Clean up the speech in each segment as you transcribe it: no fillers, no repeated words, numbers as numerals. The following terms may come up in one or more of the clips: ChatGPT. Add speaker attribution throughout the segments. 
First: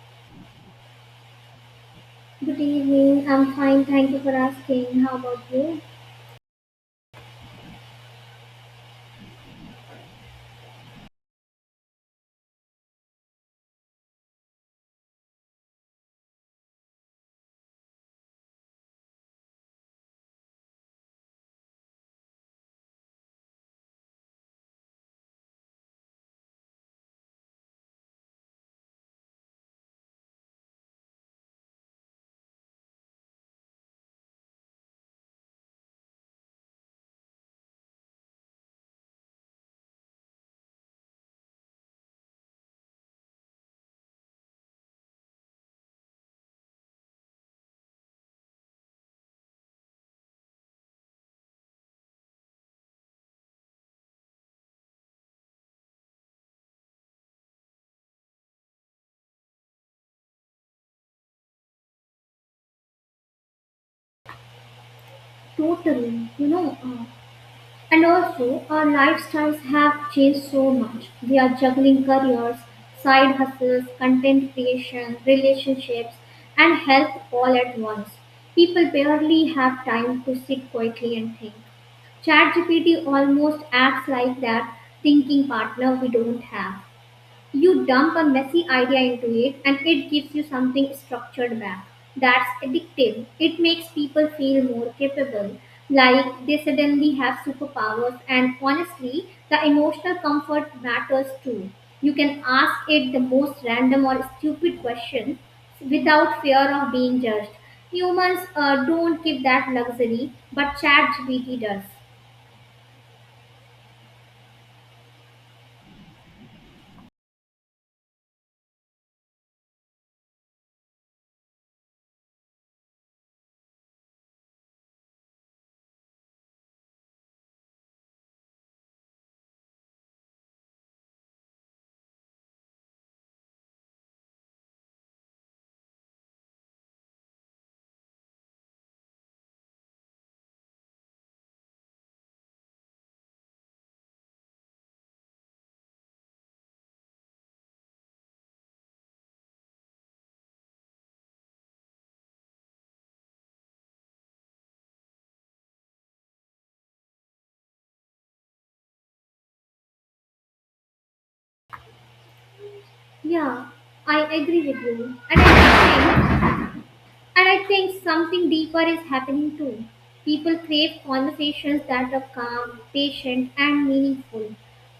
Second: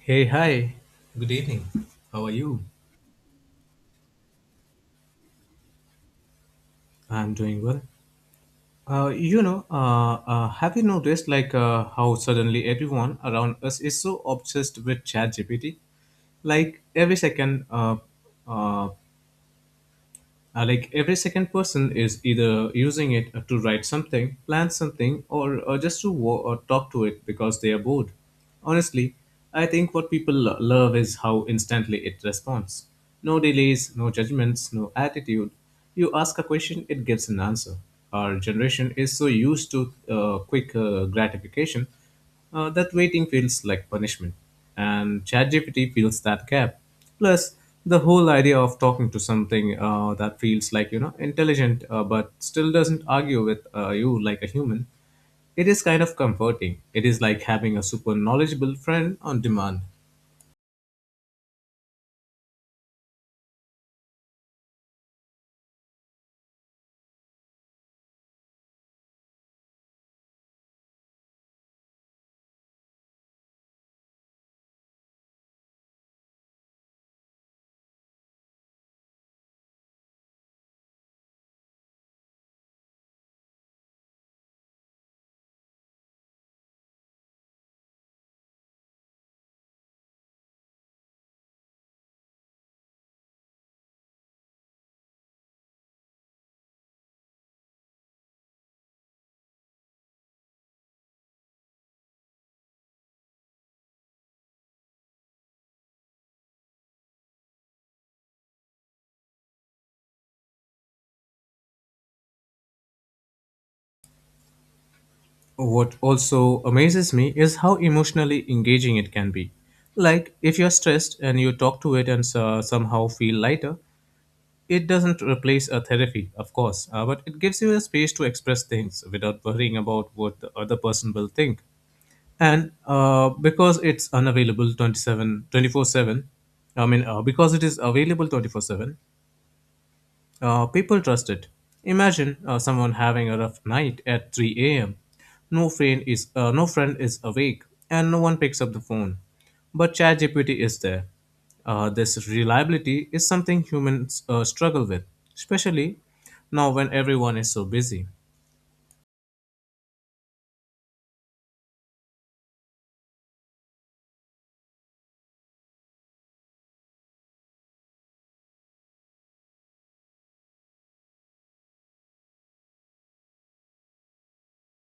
Speaker 1: Hey, hi. Good evening. How are
Speaker 2: Good
Speaker 1: you?
Speaker 2: evening. I'm fine. Thank you for asking. How about you?
Speaker 1: I'm doing well. Have you noticed like how suddenly everyone around us is so obsessed with ChatGPT? Like every second, uh, uh, like every second person is either using it to write something, plan something, or just to wo- or talk to it because they are bored. Honestly, I think what people love is how instantly it responds. No delays, no judgments, no attitude. You ask a question, it gives an answer. Our generation is so used to quick gratification that waiting feels like punishment, and ChatGPT fills that gap. Plus, the whole idea of talking to something that feels like intelligent but still doesn't argue with you like a human, it is kind of comforting. It is like having a super knowledgeable friend on demand.
Speaker 2: Totally. And also our lifestyles have changed so much. We are juggling careers, side hustles, content creation, relationships, and health all at once. People barely have time to sit quietly and think. ChatGPT almost acts like that thinking partner we don't have. You dump a messy idea into it and it gives you something structured back. That's addictive. It makes people feel more capable, like they suddenly have superpowers, and honestly, the emotional comfort matters too. You can ask it the most random or stupid questions without fear of being judged. Humans don't give that luxury, but ChatGPT does.
Speaker 1: What also amazes me is how emotionally engaging it can be. Like, if you're stressed and you talk to it and somehow feel lighter, it doesn't replace a therapy, of course, but it gives you a space to express things without worrying about what the other person will think. And because it's unavailable 27 24 7, I mean, because it is available 24/7, people trust it. Imagine someone having a rough night at 3 a.m. No friend is awake, and no one picks up the phone. But ChatGPT is there. This reliability is something humans struggle with, especially now when everyone is so busy.
Speaker 2: Yeah, I agree with you. And I think something deeper is happening too. People crave conversations that are calm, patient, and meaningful.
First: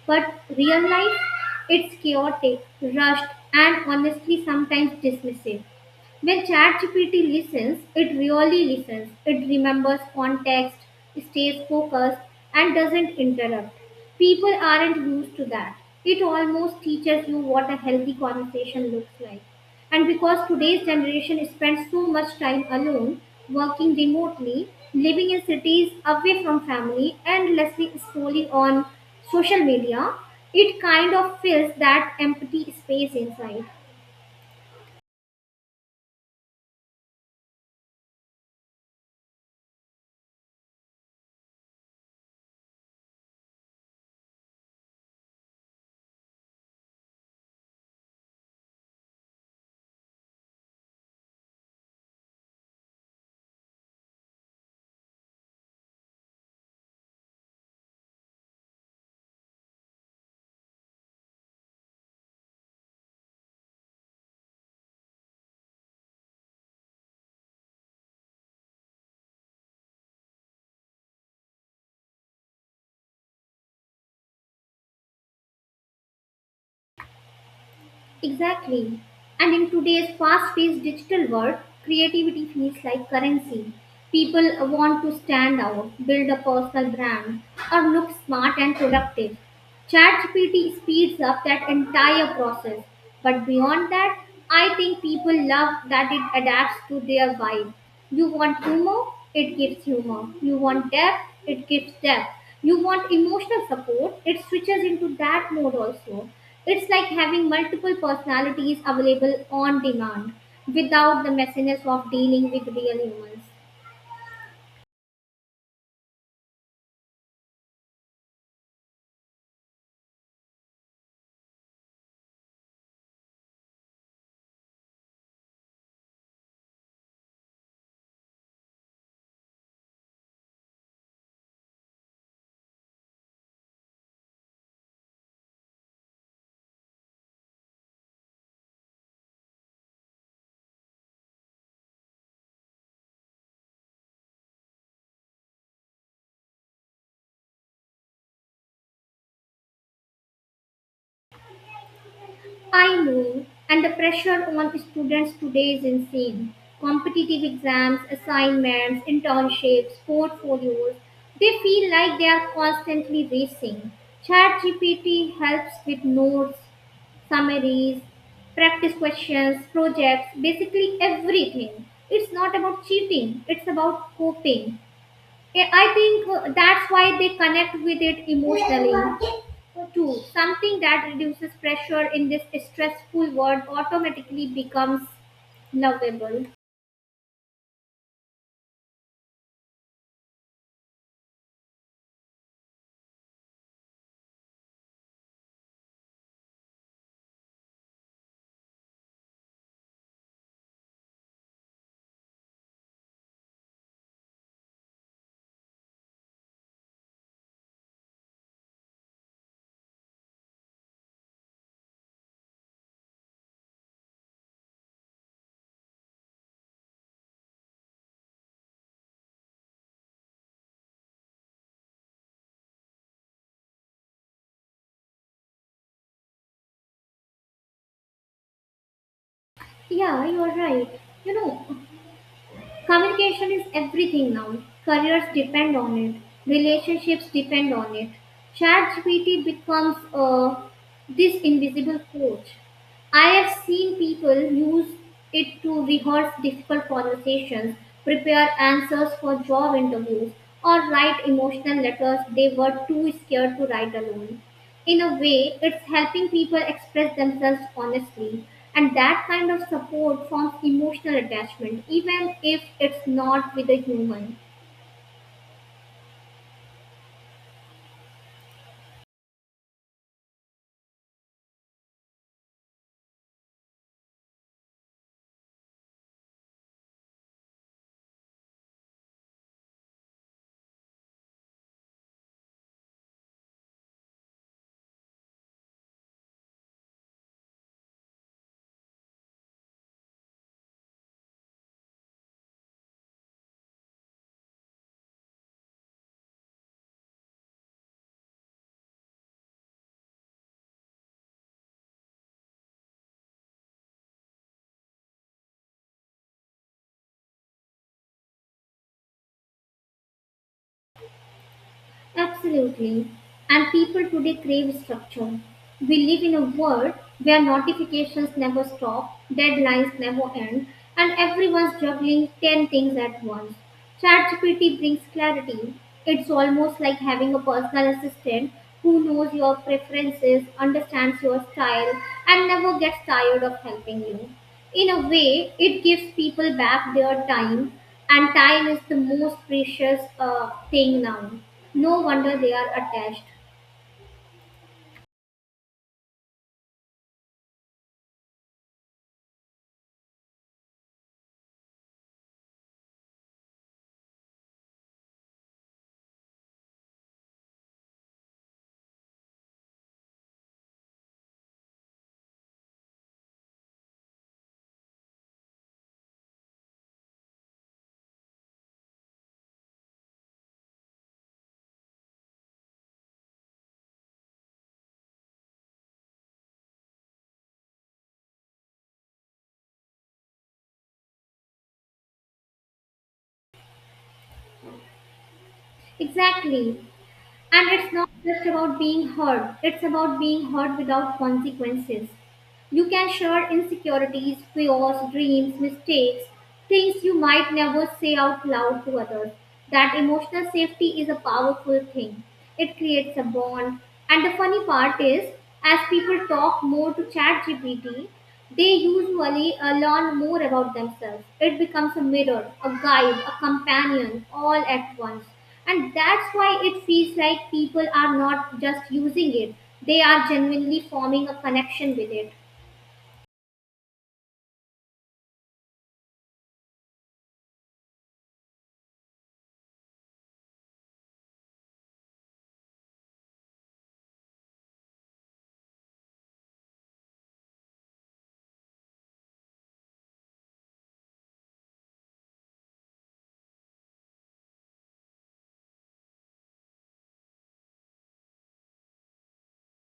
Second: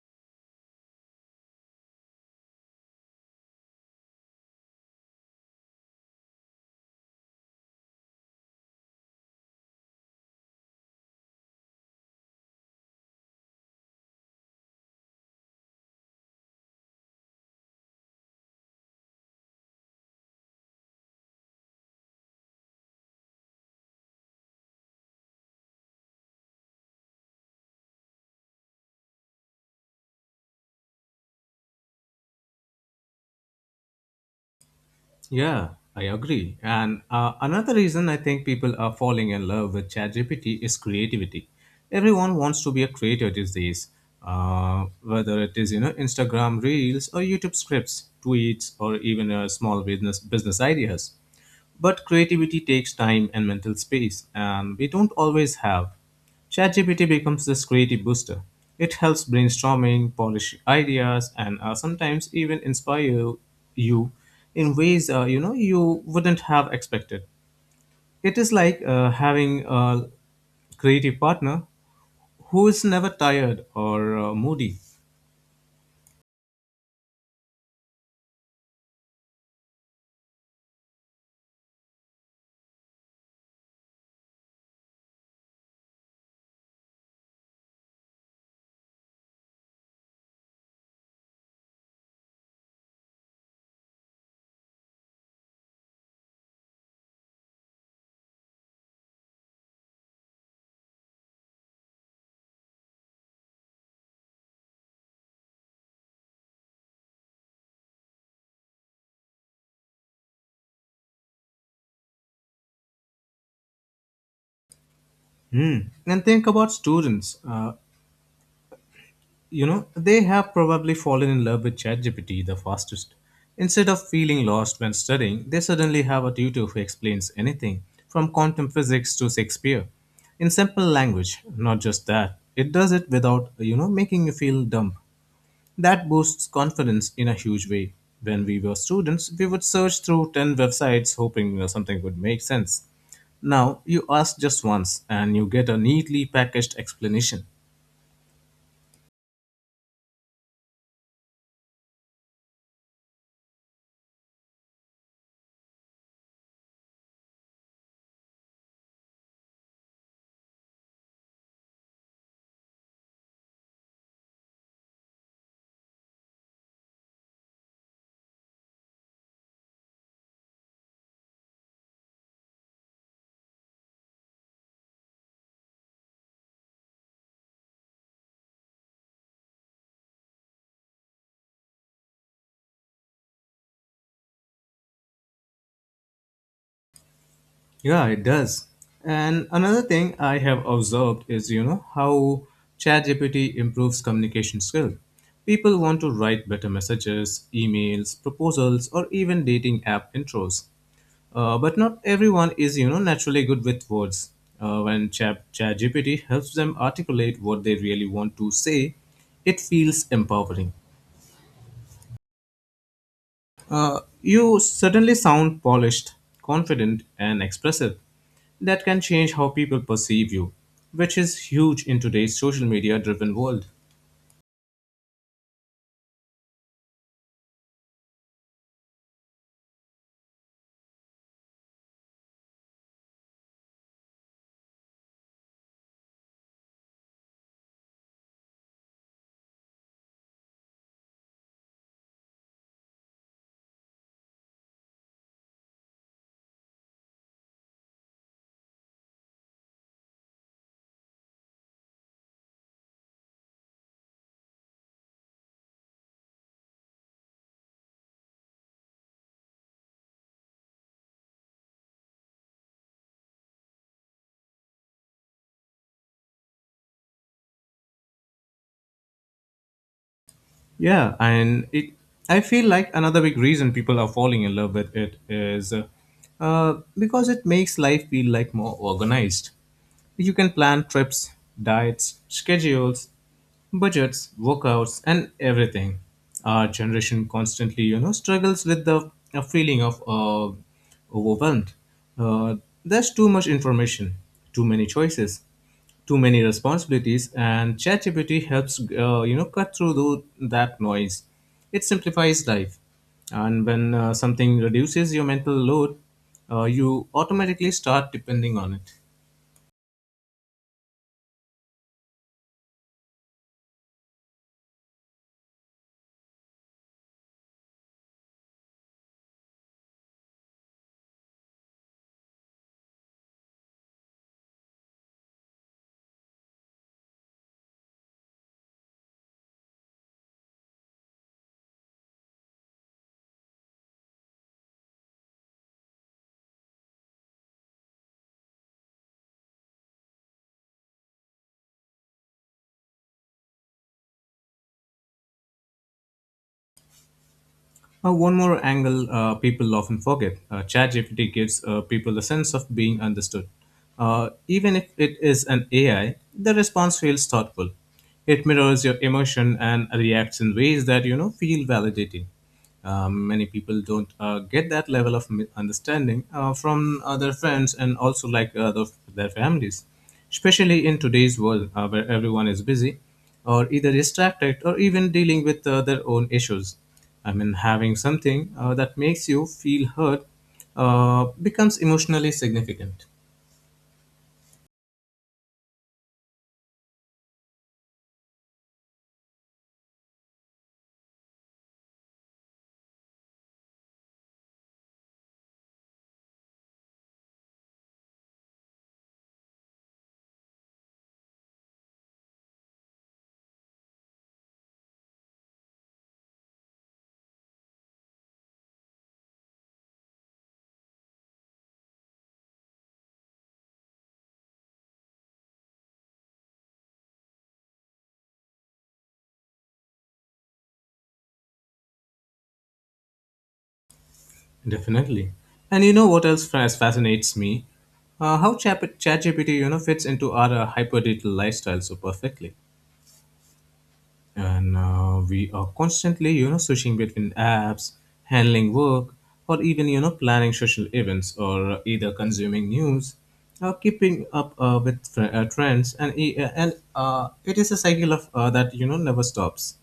Speaker 2: But real life, it's chaotic, rushed, and honestly sometimes dismissive. When ChatGPT listens, it really listens. It remembers context, stays focused, and doesn't interrupt. People aren't used to that. It almost teaches you what a healthy conversation looks like. And because today's generation spends so much time alone, working remotely, living in cities away from family, and endlessly scrolling on social media, it kind of fills that empty space inside.
Speaker 1: Yeah, I agree. And another reason I think people are falling in love with ChatGPT is creativity. Everyone wants to be a creator these days, whether it is Instagram reels or YouTube scripts, tweets, or even small business ideas. But creativity takes time and mental space, and we don't always have. ChatGPT becomes this creative booster. It helps brainstorming, polish ideas, and sometimes even inspire you in ways you wouldn't have expected. It is like having a creative partner who is never tired or moody.
Speaker 2: Exactly. And in today's fast paced digital world, creativity feels like currency. People want to stand out, build a personal brand, or look smart and productive. ChatGPT speeds up that entire process. But beyond that, I think people love that it adapts to their vibe. You want humor, it gives humor. You want depth, it gives depth. You want emotional support, it switches into that mode also. It's like having multiple personalities available on demand without the messiness of dealing with real humans.
Speaker 1: Hmm. And think about students. You know, they have probably fallen in love with ChatGPT the fastest. Instead of feeling lost when studying, they suddenly have a tutor who explains anything, from quantum physics to Shakespeare, in simple language. Not just that, it does it without making you feel dumb. That boosts confidence in a huge way. When we were students, we would search through 10 websites hoping something would make sense. Now, you ask just once and you get a neatly packaged explanation.
Speaker 2: I know, and the pressure on students today is insane. Competitive exams, assignments, internships, portfolios, they feel like they are constantly racing. ChatGPT helps with notes, summaries, practice questions, projects, basically everything. It's not about cheating, it's about coping. Eh, I think that's why they connect with it emotionally too. Something that reduces pressure in this stressful world automatically becomes lovable.
Speaker 1: Yeah, it does. And another thing I have observed is how ChatGPT improves communication skill. People want to write better messages, emails, proposals, or even dating app intros. But not everyone is naturally good with words. When ChatGPT helps them articulate what they really want to say, it feels empowering. You certainly sound polished, confident, and expressive. That can change how people perceive you, which is huge in today's social media driven world.
Speaker 2: Yeah, you're right. You know, communication is everything now. Careers depend on it. Relationships depend on it. ChatGPT becomes this invisible coach. I have seen people use it to rehearse difficult conversations, prepare answers for job interviews, or write emotional letters they were too scared to write alone. In a way, it's helping people express themselves honestly, and that kind of support forms emotional attachment, even if it's not with a human.
Speaker 1: Yeah, I feel like another big reason people are falling in love with it is because it makes life feel like more organized. You can plan trips, diets, schedules, budgets, workouts, and everything. Our generation constantly, struggles with the feeling of overwhelmed. Uh, there's too much information, too many choices, too many responsibilities, and ChatGPT helps, cut through that noise. It simplifies life, and when something reduces your mental load, you automatically start depending on it.
Speaker 2: Absolutely. And people today crave structure. We live in a world where notifications never stop, deadlines never end, and everyone's juggling 10 things at once. ChatGPT brings clarity. It's almost like having a personal assistant who knows your preferences, understands your style, and never gets tired of helping you. In a way, it gives people back their time, and time is the most precious thing now. No wonder they are attached.
Speaker 1: One more angle people often forget ChatGPT gives people a sense of being understood. Even if it is an AI, the response feels thoughtful. It mirrors your emotion and reacts in ways that feel validating. Many people don't get that level of understanding from their friends and also like their families, especially in today's world where everyone is busy or either distracted or even dealing with their own issues. I mean, having something that makes you feel hurt becomes emotionally significant.
Speaker 2: Exactly. And it's not just about being heard, it's about being heard without consequences. You can share insecurities, fears, dreams, mistakes, things you might never say out loud to others. That emotional safety is a powerful thing. It creates a bond. And the funny part is, as people talk more to ChatGPT, they usually learn more about themselves. It becomes a mirror, a guide, a companion, all at once. And that's why it feels like people are not just using it, they are genuinely forming a connection with it.
Speaker 1: Definitely. And you know what else fascinates me? How ChatGPT fits into our hyper digital lifestyle so perfectly. And we are constantly switching between apps, handling work, or even planning social events, or either consuming news, or keeping up with trends and it is a cycle of that never stops,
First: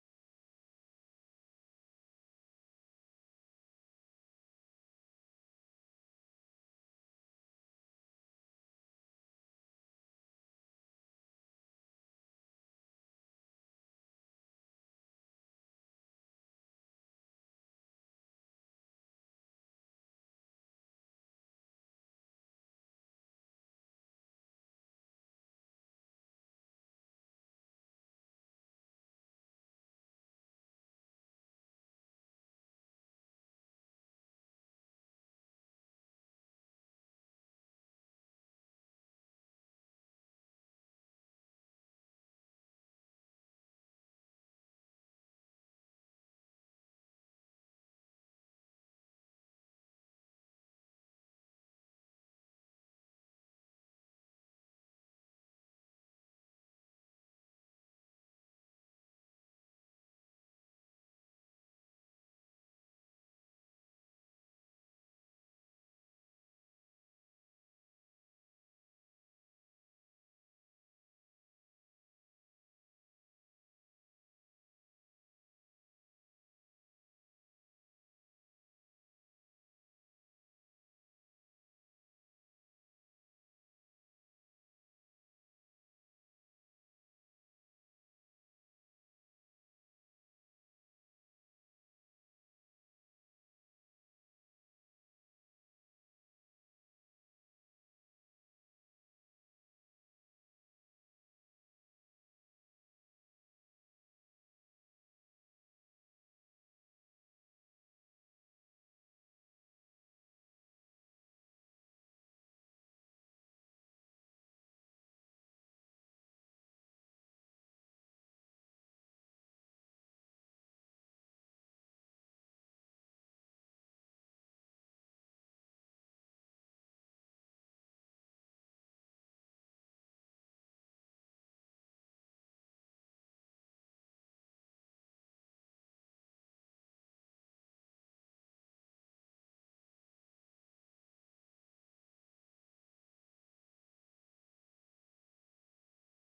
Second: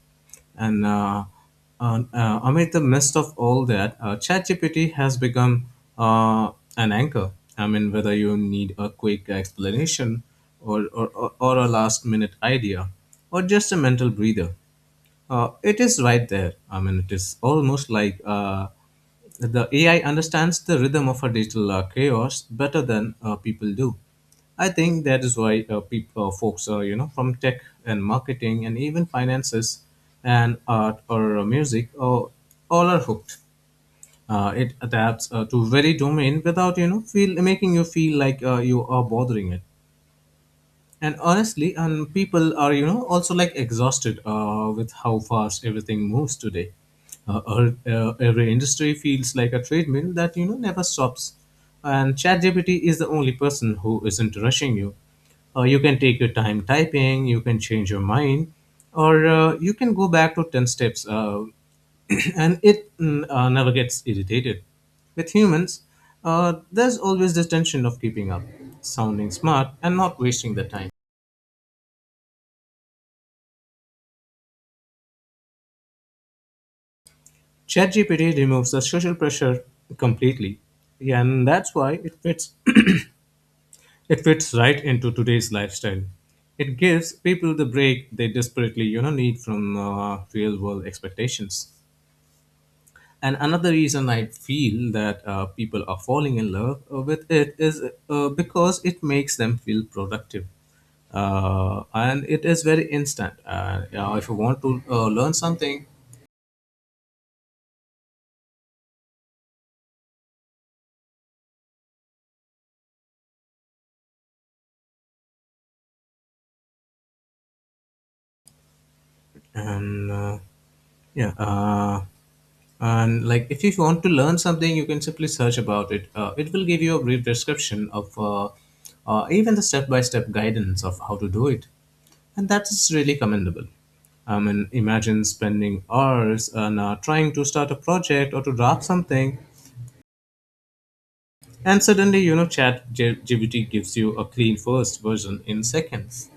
Speaker 1: and amid the midst of all that, ChatGPT has become an anchor. I mean, whether you need a quick explanation or a last minute idea or just a mental breather, it is right there. I mean, it is almost like the AI understands the rhythm of a digital chaos better than people do. I think that is why people, folks, from tech and marketing and even finances and art or music, all are hooked. It adapts to very domain without you know feel making you feel like you are bothering it, and honestly, and people are also like exhausted with how fast everything moves today. Every industry feels like a treadmill that never stops, and ChatGPT is the only person who isn't rushing you. You can take your time typing. You can change your mind, or you can go back to 10 steps. And it never gets irritated with humans. There's always this tension of keeping up, sounding smart, and not wasting the time. ChatGPT removes the social pressure completely, and that's why it fits, it fits right into today's lifestyle. It gives people the break they desperately need from real world expectations. And another reason I feel that people are falling in love with it is because it makes them feel productive and it is very instant. Yeah, if you want to learn something, and yeah, and like, if you want to learn something, you can simply search about it. It will give you a brief description of even the step-by-step guidance of how to do it, and that is really commendable. I mean, imagine spending hours on trying to start a project or to draft something, and suddenly, Chat GPT gives you a clean first version in seconds.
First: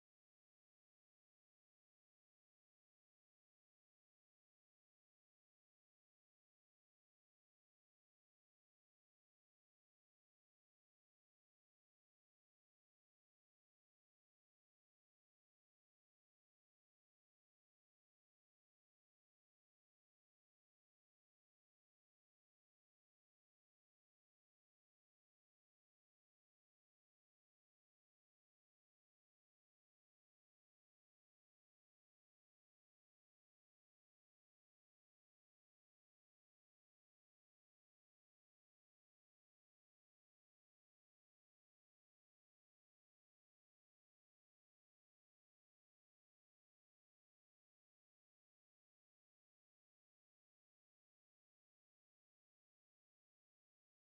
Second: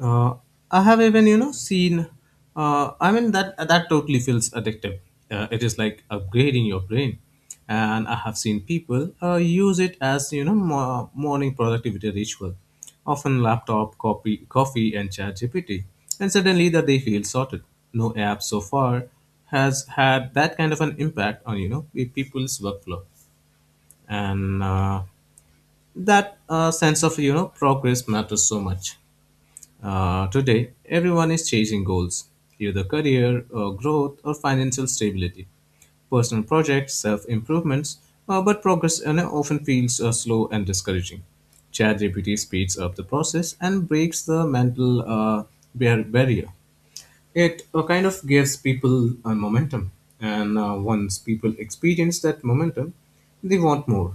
Speaker 1: Uh, I have even seen. I mean that totally feels addictive. It is like upgrading your brain, and I have seen people use it as morning productivity ritual, often laptop, copy, coffee, and Chat GPT, and suddenly that they feel sorted. No app so far has had that kind of an impact on people's workflow, and. That sense of progress matters so much. Today everyone is chasing goals, either career or growth or financial stability, personal projects, self-improvements, but progress, often feels slow and discouraging. ChatGPT speeds up the process and breaks the mental barrier. It kind of gives people a momentum, and once people experience that momentum they want more.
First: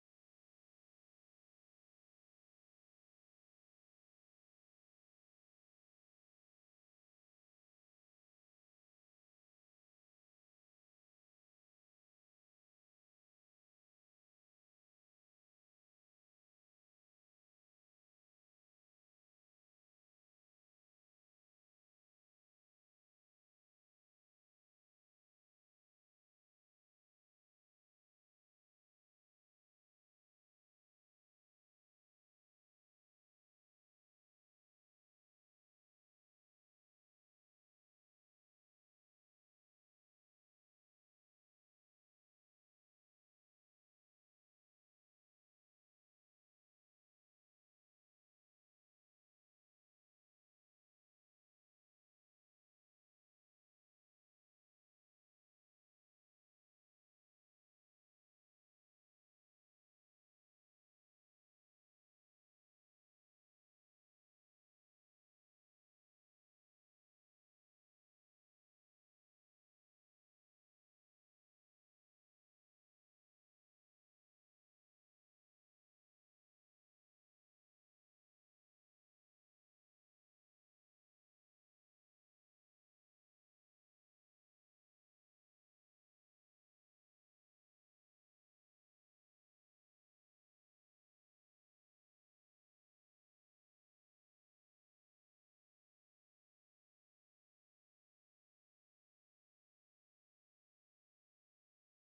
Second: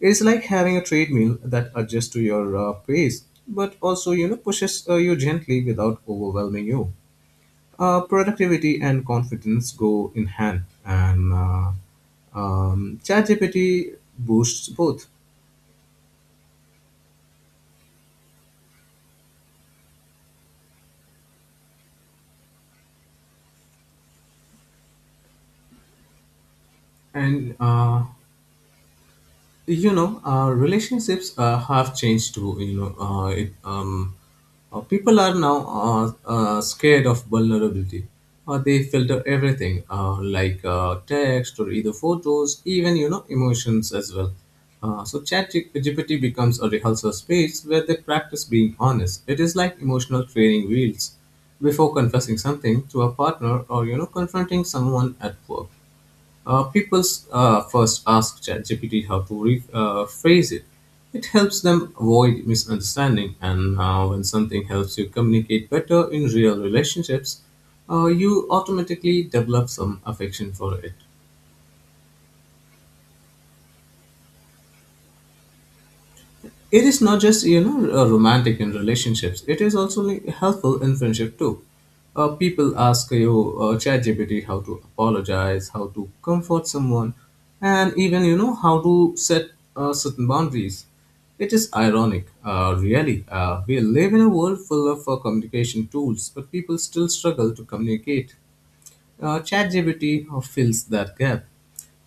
Speaker 1: It's like having a treadmill that adjusts to your pace, but also pushes you gently without overwhelming you. Productivity and confidence go in hand, and ChatGPT boosts both. And relationships have changed too. People are now scared of vulnerability. They filter everything like text or either photos, even emotions as well. So Chat GPT becomes a rehearsal space where they practice being honest. It is like emotional training wheels before confessing something to a partner or confronting someone at work. People first ask ChatGPT how to phrase it. It helps them avoid misunderstanding, and when something helps you communicate better in real relationships, you automatically develop some affection for it. It is not just romantic in relationships. It is also like, helpful in friendship too. People ask you ChatGPT how to apologize, how to comfort someone, and even how to set certain boundaries. It is ironic, really. We live in a world full of communication tools, but people still struggle to communicate. ChatGPT fills that gap.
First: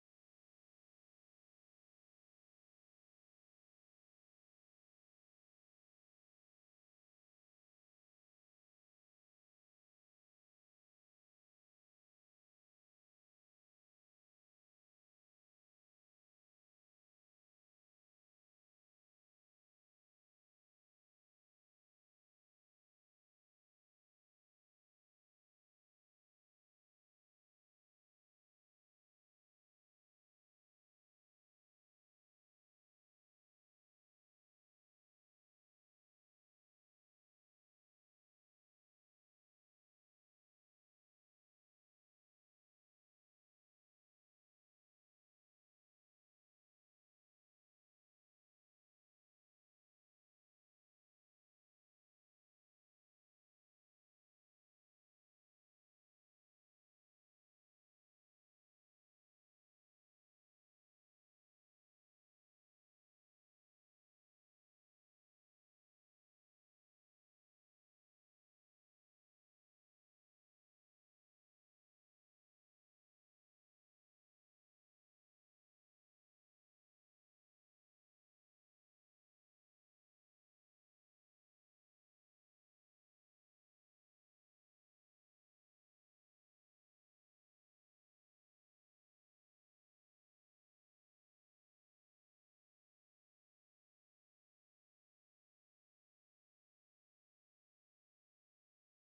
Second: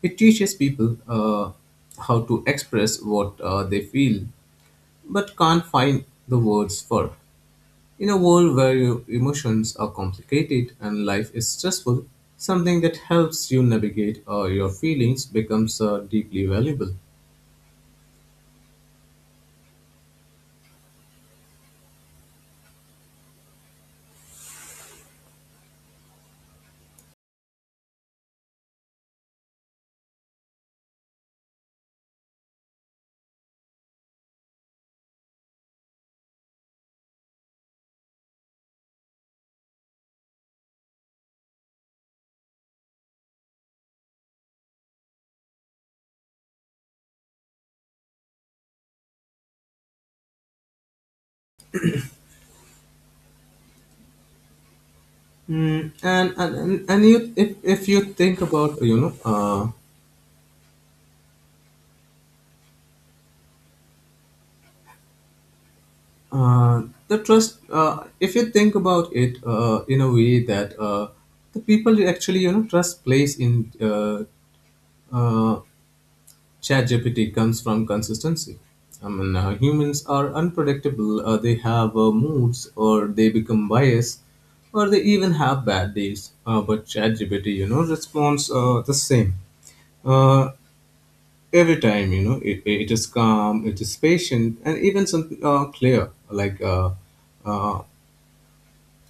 Speaker 1: It teaches people how to express what they feel but can't find the words for. In a world where your emotions are complicated and life is stressful, something that helps you navigate your feelings becomes deeply valuable. Mm, and you, if you think about, you know, uh, the trust, if you think about it in a way that the people you actually, you know, trust place in uh, ChatGPT comes from consistency. I mean, humans are unpredictable. They have moods, or they become biased, or they even have bad days. But ChatGPT, you know, responds the same uh, every time. You know, it is calm, it is patient, and even some clear. Uh,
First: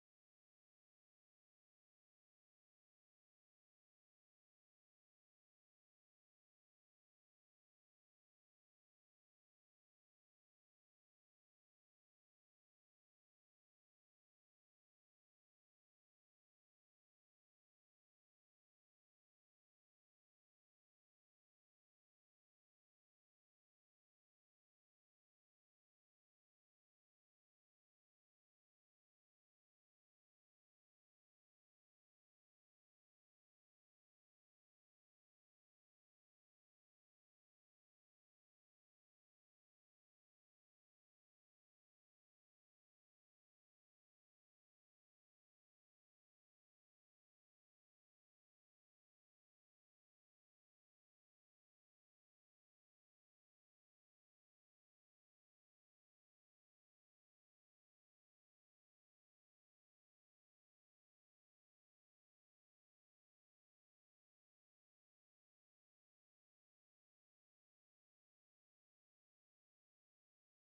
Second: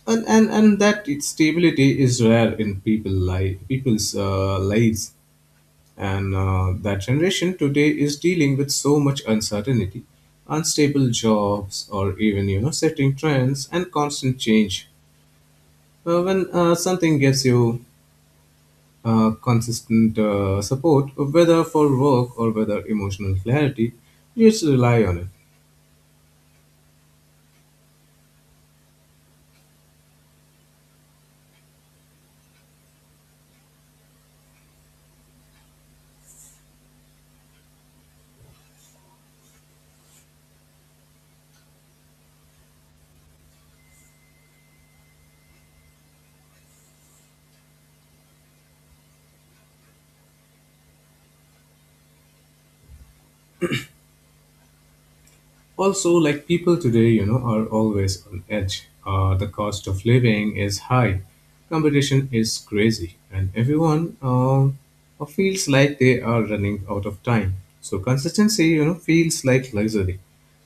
Speaker 1: and that its stability is rare in people life, people's lives. And that generation today is dealing with so much uncertainty, unstable jobs, or even you know setting trends and constant change. When something gives you consistent support, whether for work or whether emotional clarity, you just rely on it. Also, like, people today you know are always on edge. The cost of living is high, competition is crazy, and everyone feels like they are running out of time, so consistency you know feels like luxury.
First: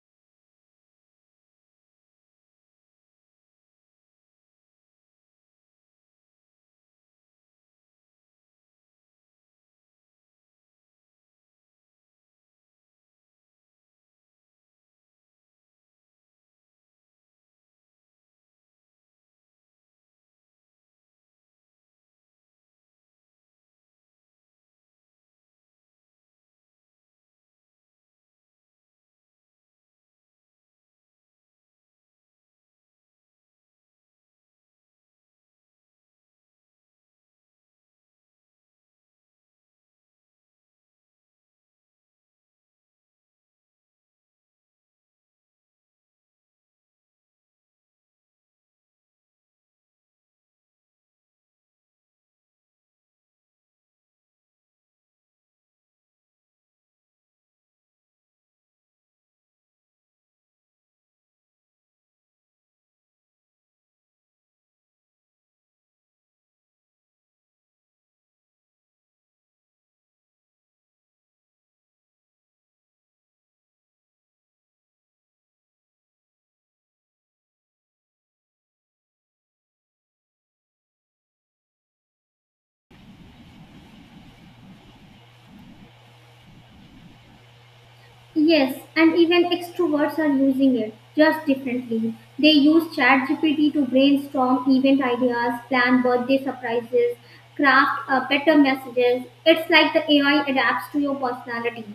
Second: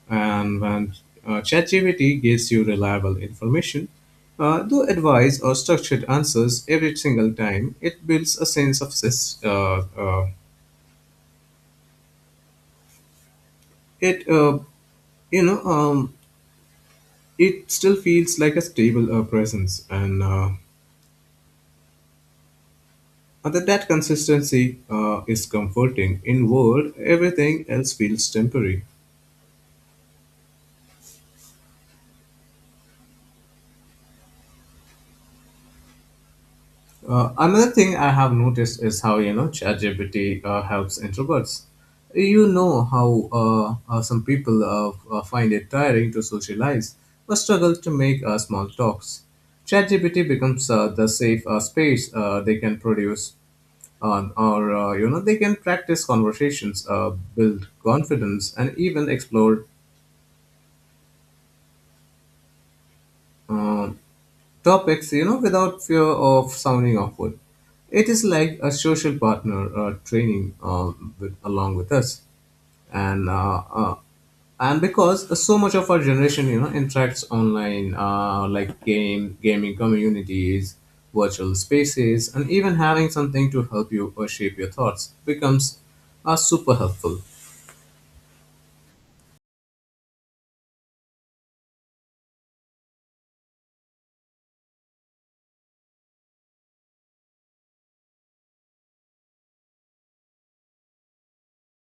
Speaker 1: And when ChatGPT gives you reliable information, though advice or structured answers every single time, it builds a sense of sys- it you know, it still feels like a stable presence, and that consistency is comforting in world everything else feels temporary. Another thing I have noticed is how you know ChatGPT helps introverts. You know how some people find it tiring to socialize or struggle to make small talks. ChatGPT becomes the safe space they can produce, or you know they can practice conversations, build confidence, and even explore um topics, you know, without fear of sounding awkward. It is like a social partner training with, along with us, and uh, uh, and because so much of our generation, you know, interacts online, like game gaming communities, virtual spaces, and even having something to help you or shape your thoughts becomes super helpful.
Speaker 2: Yes, and even extroverts are using it just differently. They use ChatGPT to brainstorm event ideas, plan birthday surprises, craft better messages. It's like the AI adapts to your personality.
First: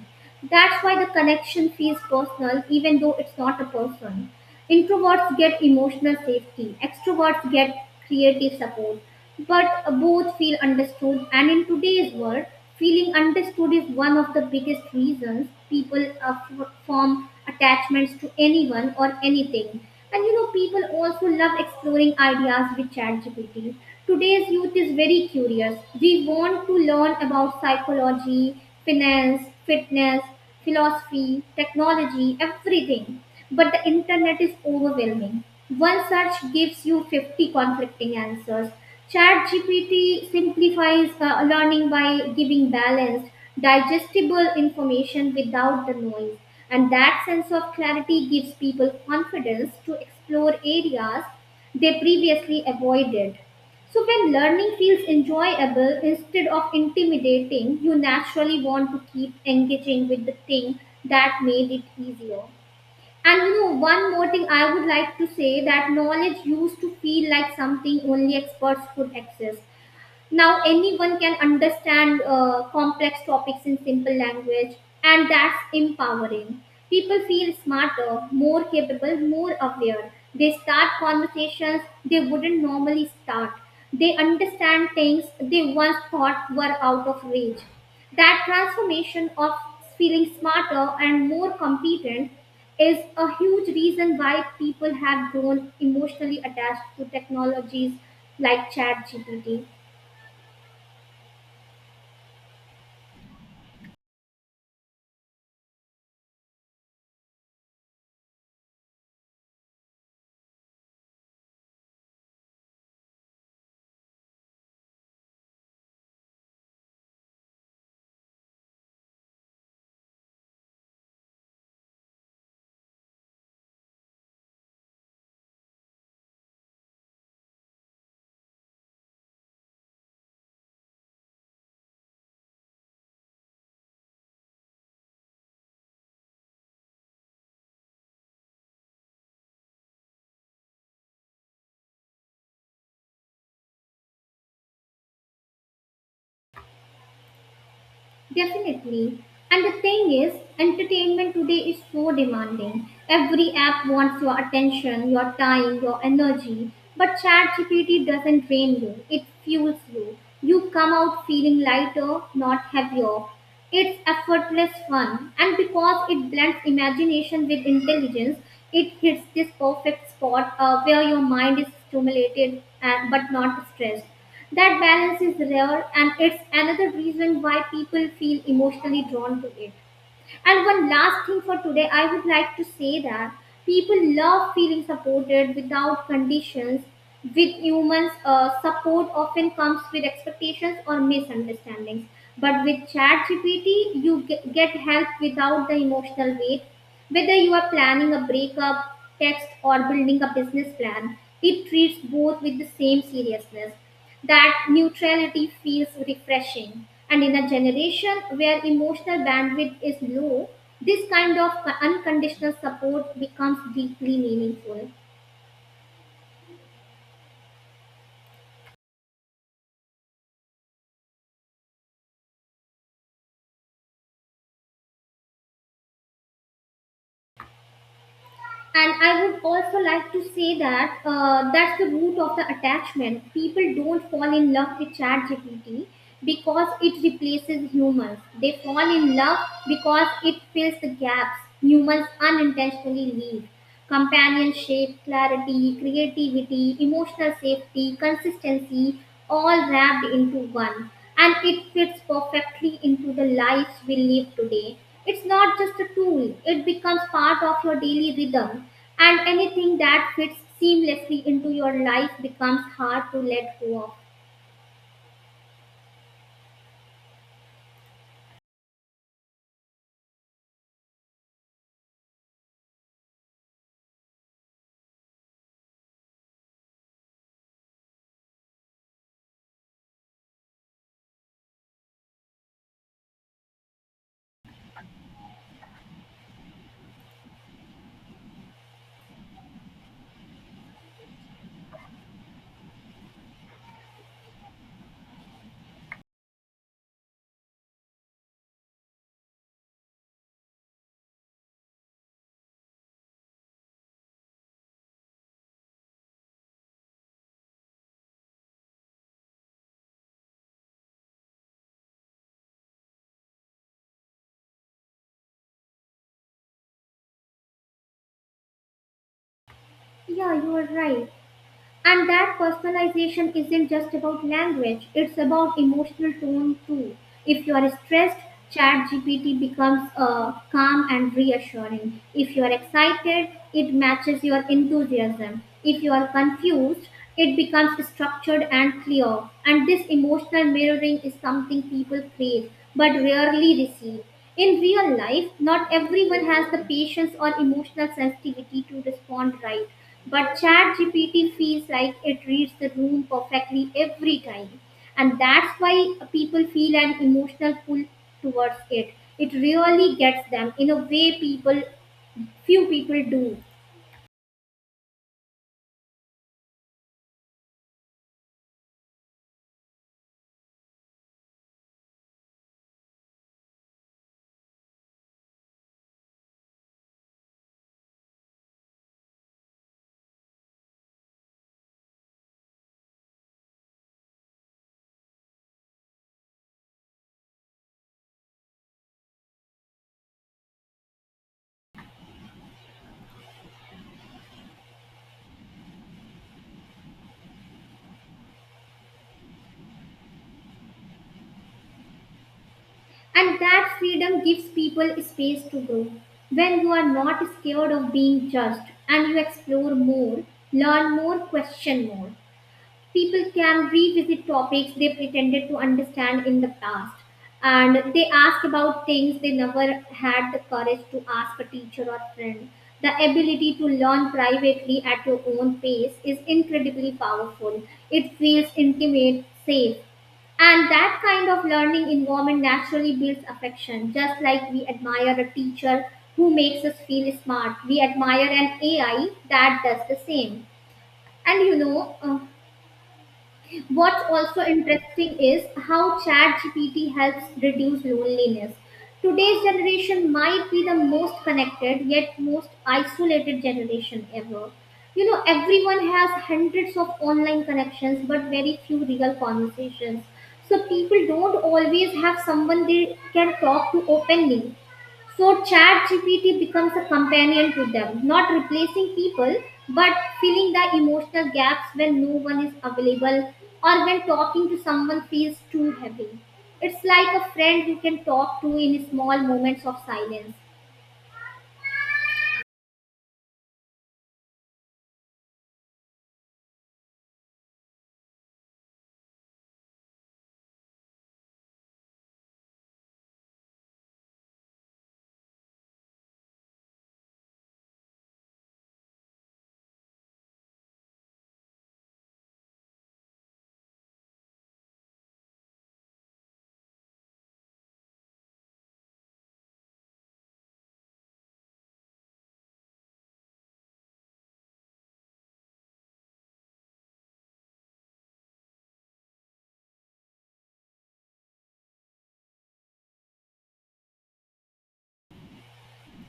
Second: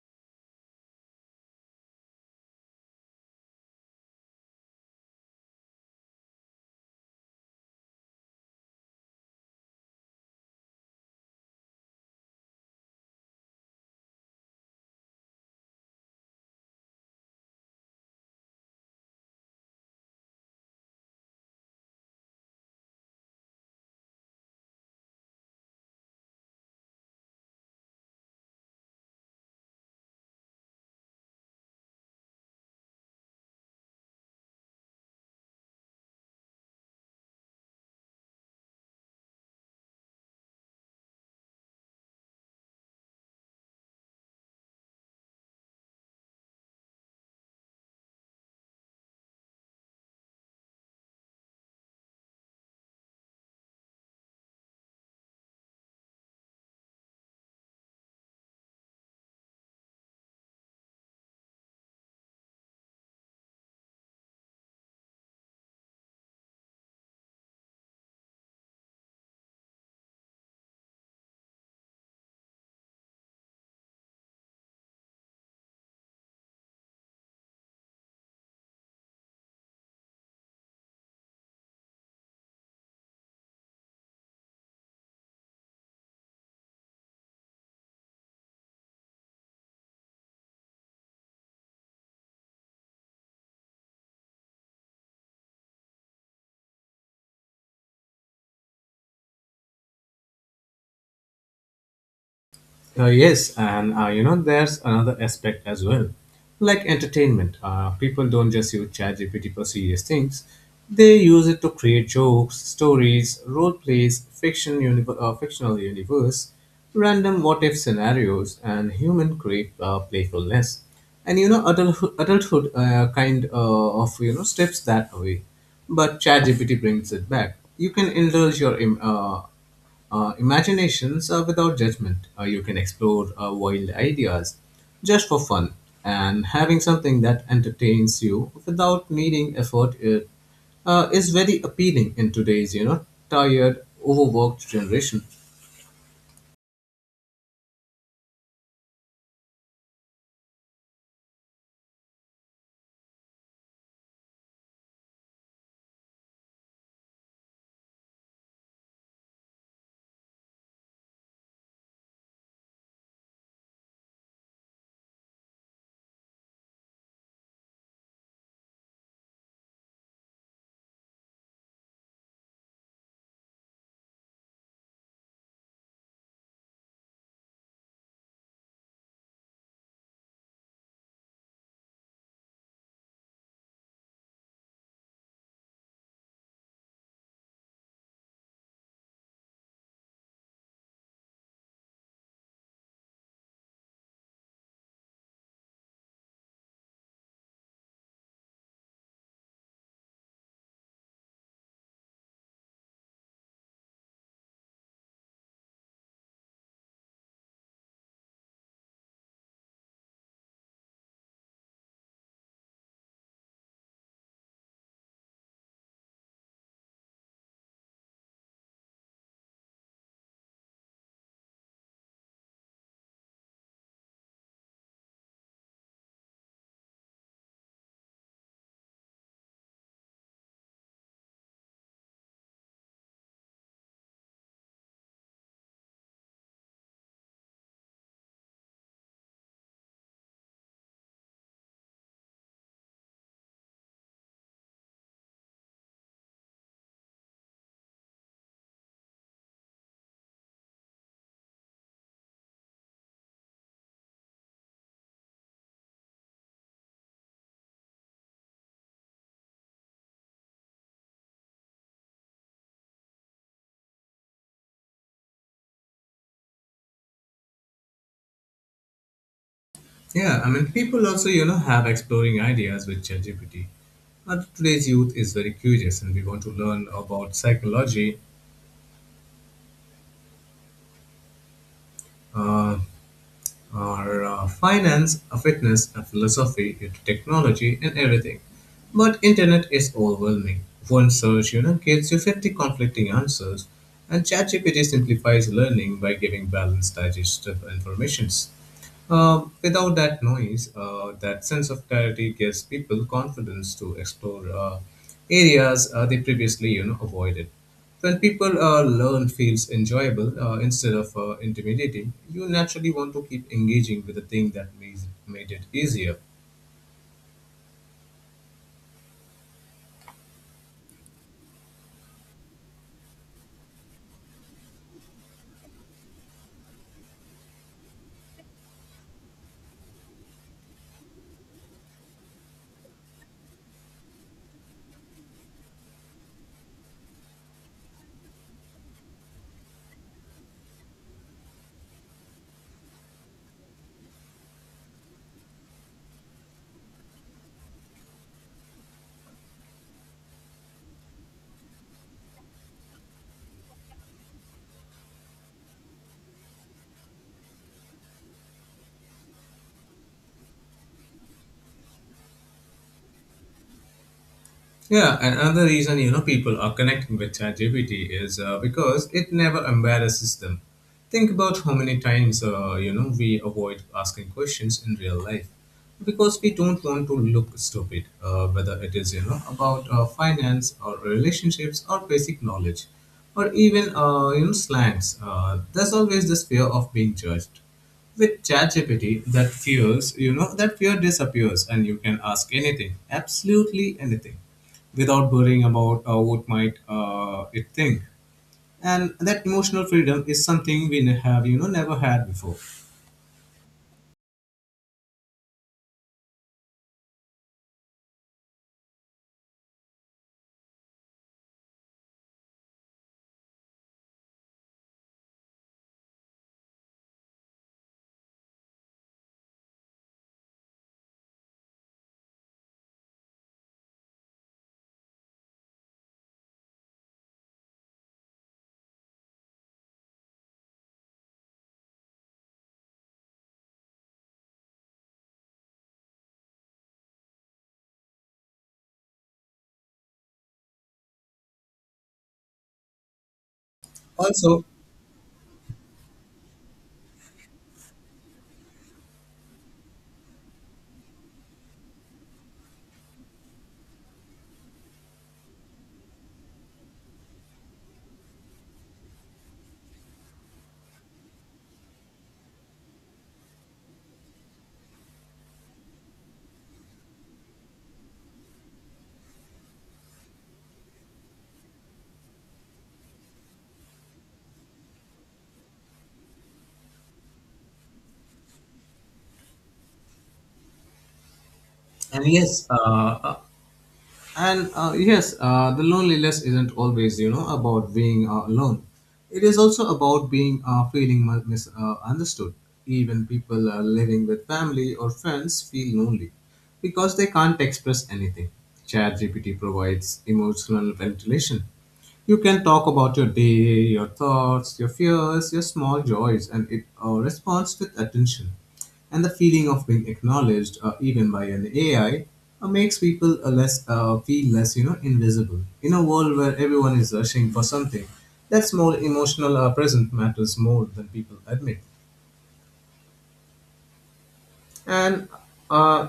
Speaker 2: That's why the connection feels personal, even though it's not a person. Introverts get emotional safety, extroverts get creative support, but both feel understood. And in today's world, feeling understood is one of the biggest reasons people form attachments to anyone or anything. And you know, people also love exploring ideas with ChatGPT. Today's youth is very curious. We want to learn about psychology, finance, fitness, philosophy, technology, everything. But the internet is overwhelming. One search gives you 50 conflicting answers. ChatGPT simplifies learning by giving balanced, digestible information without the noise. And that sense of clarity gives people confidence to explore areas they previously avoided. So, when learning feels enjoyable instead of intimidating, you naturally want to keep engaging with the thing that made it easier. And you know, one more thing I would like to say, that knowledge used to feel like something only experts could access. Now anyone can understand complex topics in simple language, and that's empowering. People feel smarter, more capable, more aware. They start conversations they wouldn't normally start, they understand things they once thought were out of reach. That transformation of feeling smarter and more competent is a huge reason why people have grown emotionally attached to technologies like ChatGPT.
Speaker 1: Yes, and you know, there's another aspect as well, like entertainment. People don't just use ChatGPT for serious things; they use it to create jokes, stories, role plays, fictional universe, random what-if scenarios, and human create playfulness. And you know, adulthood kind of you know steps that away, but ChatGPT brings it back. You can indulge your imaginations are without judgment. You can explore wild ideas just for fun, and having something that entertains you without needing effort it, is very appealing in today's, you know, tired, overworked generation.
Speaker 2: Definitely. And the thing is, entertainment today is so demanding. Every app wants your attention, your time, your energy. But ChatGPT doesn't drain you, it fuels you. You come out feeling lighter, not heavier. It's effortless fun. And because it blends imagination with intelligence, it hits this perfect spot where your mind is stimulated and, but not stressed. That balance is rare, and it's another reason why people feel emotionally drawn to it. And one last thing for today, I would like to say that people love feeling supported without conditions. With humans, support often comes with expectations or misunderstandings. But with ChatGPT, you get help without the emotional weight, whether you are planning a breakup text or building a business plan, it treats both with the same seriousness. That neutrality feels refreshing. And in a generation where emotional bandwidth is low, this kind of unconditional support becomes deeply meaningful. And I would also like to say that that's the root of the attachment. People don't fall in love with ChatGPT because it replaces humans, they fall in love because it fills the gaps humans unintentionally leave. Companionship, clarity, creativity, emotional safety, consistency, all wrapped into one. And it fits perfectly into the lives we live today. It's not just a tool, it becomes part of your daily rhythm. And anything that fits seamlessly into your life becomes hard to let go of.
Speaker 1: Yeah, I mean, people also, you know, have exploring ideas with ChatGPT. But today's youth is very curious, and we want to learn about psychology, uh, or finance, fitness, philosophy, into technology, and everything. But internet is overwhelming. One search, you know, gives you 50 conflicting answers, and ChatGPT simplifies learning by giving balanced, digestive informations. Without that noise, that sense of clarity gives people confidence to explore areas they previously, you know, avoided. When people learn feels enjoyable instead of intimidating, you naturally want to keep engaging with the thing that made it easier.
Speaker 2: Yeah, you are right. And that personalization isn't just about language, it's about emotional tone too. If you are stressed, ChatGPT becomes calm and reassuring. If you are excited, it matches your enthusiasm. If you are confused, it becomes structured and clear. And this emotional mirroring is something people crave but rarely receive. In real life, not everyone has the patience or emotional sensitivity to respond right, but ChatGPT feels like it reads the room perfectly every time. And that's why people feel an emotional pull towards it. It really gets them in a way people few people do.
Speaker 1: Yeah, and another reason you know people are connecting with ChatGPT is because it never embarrasses them. Think about how many times you know we avoid asking questions in real life because we don't want to look stupid, whether it is you know about finance or relationships or basic knowledge, or even you know slangs. There's always this fear of being judged. With ChatGPT, that fear disappears, and you can ask anything, absolutely anything without worrying about what might it think. And that emotional freedom is something have, you know, never had before.
Speaker 2: And that freedom gives people space to grow. When you are not scared of being judged, and you explore more, learn more, question more, people can revisit topics they pretended to understand in the past, and they ask about things they never had the courage to ask a teacher or friend. The ability to learn privately at your own pace is incredibly powerful. It feels intimate, safe, and that kind of learning environment naturally builds affection. Just like we admire a teacher who makes us feel smart, we admire an AI that does the same. And you know, uh, What's also
Speaker 1: Also,
Speaker 2: interesting is how ChatGPT helps reduce loneliness. Today's generation might be the most connected yet most isolated generation ever. You know, everyone has hundreds of online connections but very few real conversations. So people don't always have someone they can talk to openly. So ChatGPT becomes a companion to them, not replacing people, but filling the emotional gaps when no one is available or when talking to someone feels too heavy. It's like a friend you can talk to in small moments of silence.
Speaker 1: and yes, uh, And yes, the loneliness isn't always, you know, about being alone. It is also about being understood. Even people living with family or friends feel lonely because they can't express anything. ChatGPT provides emotional ventilation. You can talk about your day, your thoughts, your fears, your small joys, and it responds with attention. And the feeling of being acknowledged, even by an AI, makes people less feel less, you know, invisible. In a world where everyone is rushing for something, that small emotional present matters more than people admit. And uh,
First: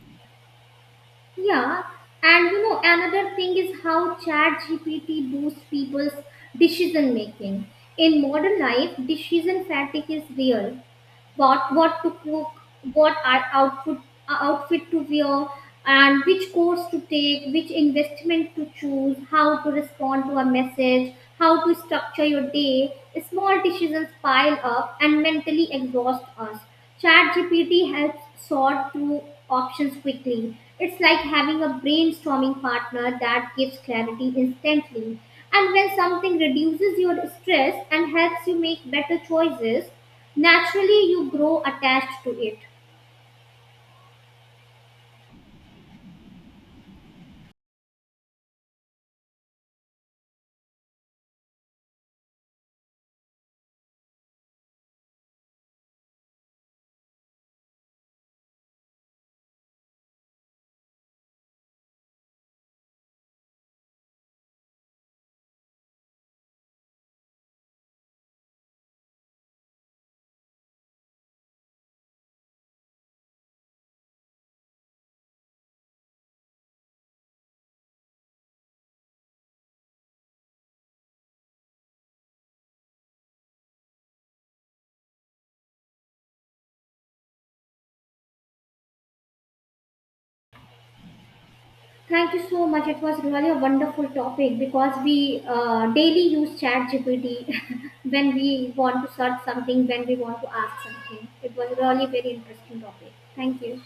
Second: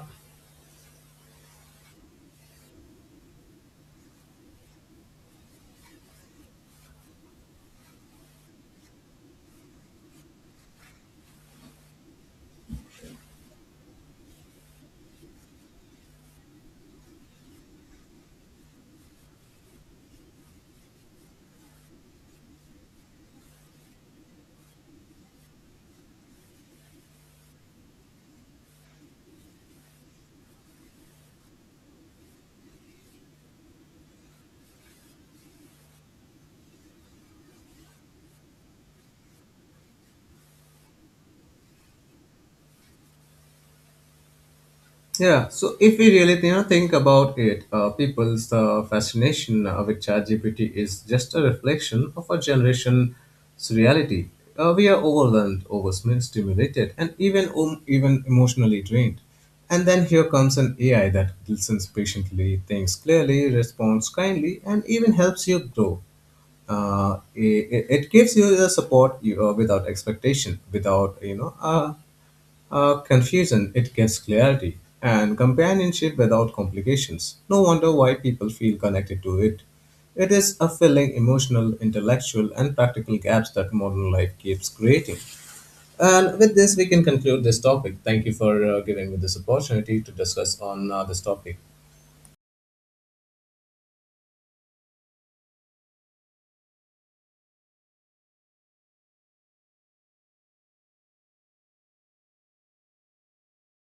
Speaker 2: Yeah, and you know another thing is how ChatGPT boosts people's decision making. In modern life, decision fatigue is real. What to cook, what are outfit outfit to wear, and which course to take, which investment to choose, how to respond to a message, how to structure your day. Small decisions pile up and mentally exhaust us. ChatGPT helps sort through options quickly. It's like having a brainstorming partner that gives clarity instantly. And when something reduces your stress and helps you make better choices, naturally you grow attached to it.
Speaker 1: Yeah, so if we really you know, think about it, people's fascination with ChatGPT is just a reflection of our generation's reality. We are overwhelmed, overstimulated, and even emotionally drained. And then here comes an AI that listens patiently, thinks clearly, responds kindly, and even helps you grow. It gives you the support you, without expectation, without confusion, it gives clarity, and companionship without complications. No wonder why people feel connected to it. It is a filling emotional, intellectual, and practical gaps that modern life keeps creating. And with this, we can conclude this topic. Thank you for giving me this opportunity to discuss on this topic.
Speaker 2: Thank you so much, it was really a wonderful topic, because we daily use chat gpt when we want to search something, when we want to ask something. It was really very interesting topic. Thank you.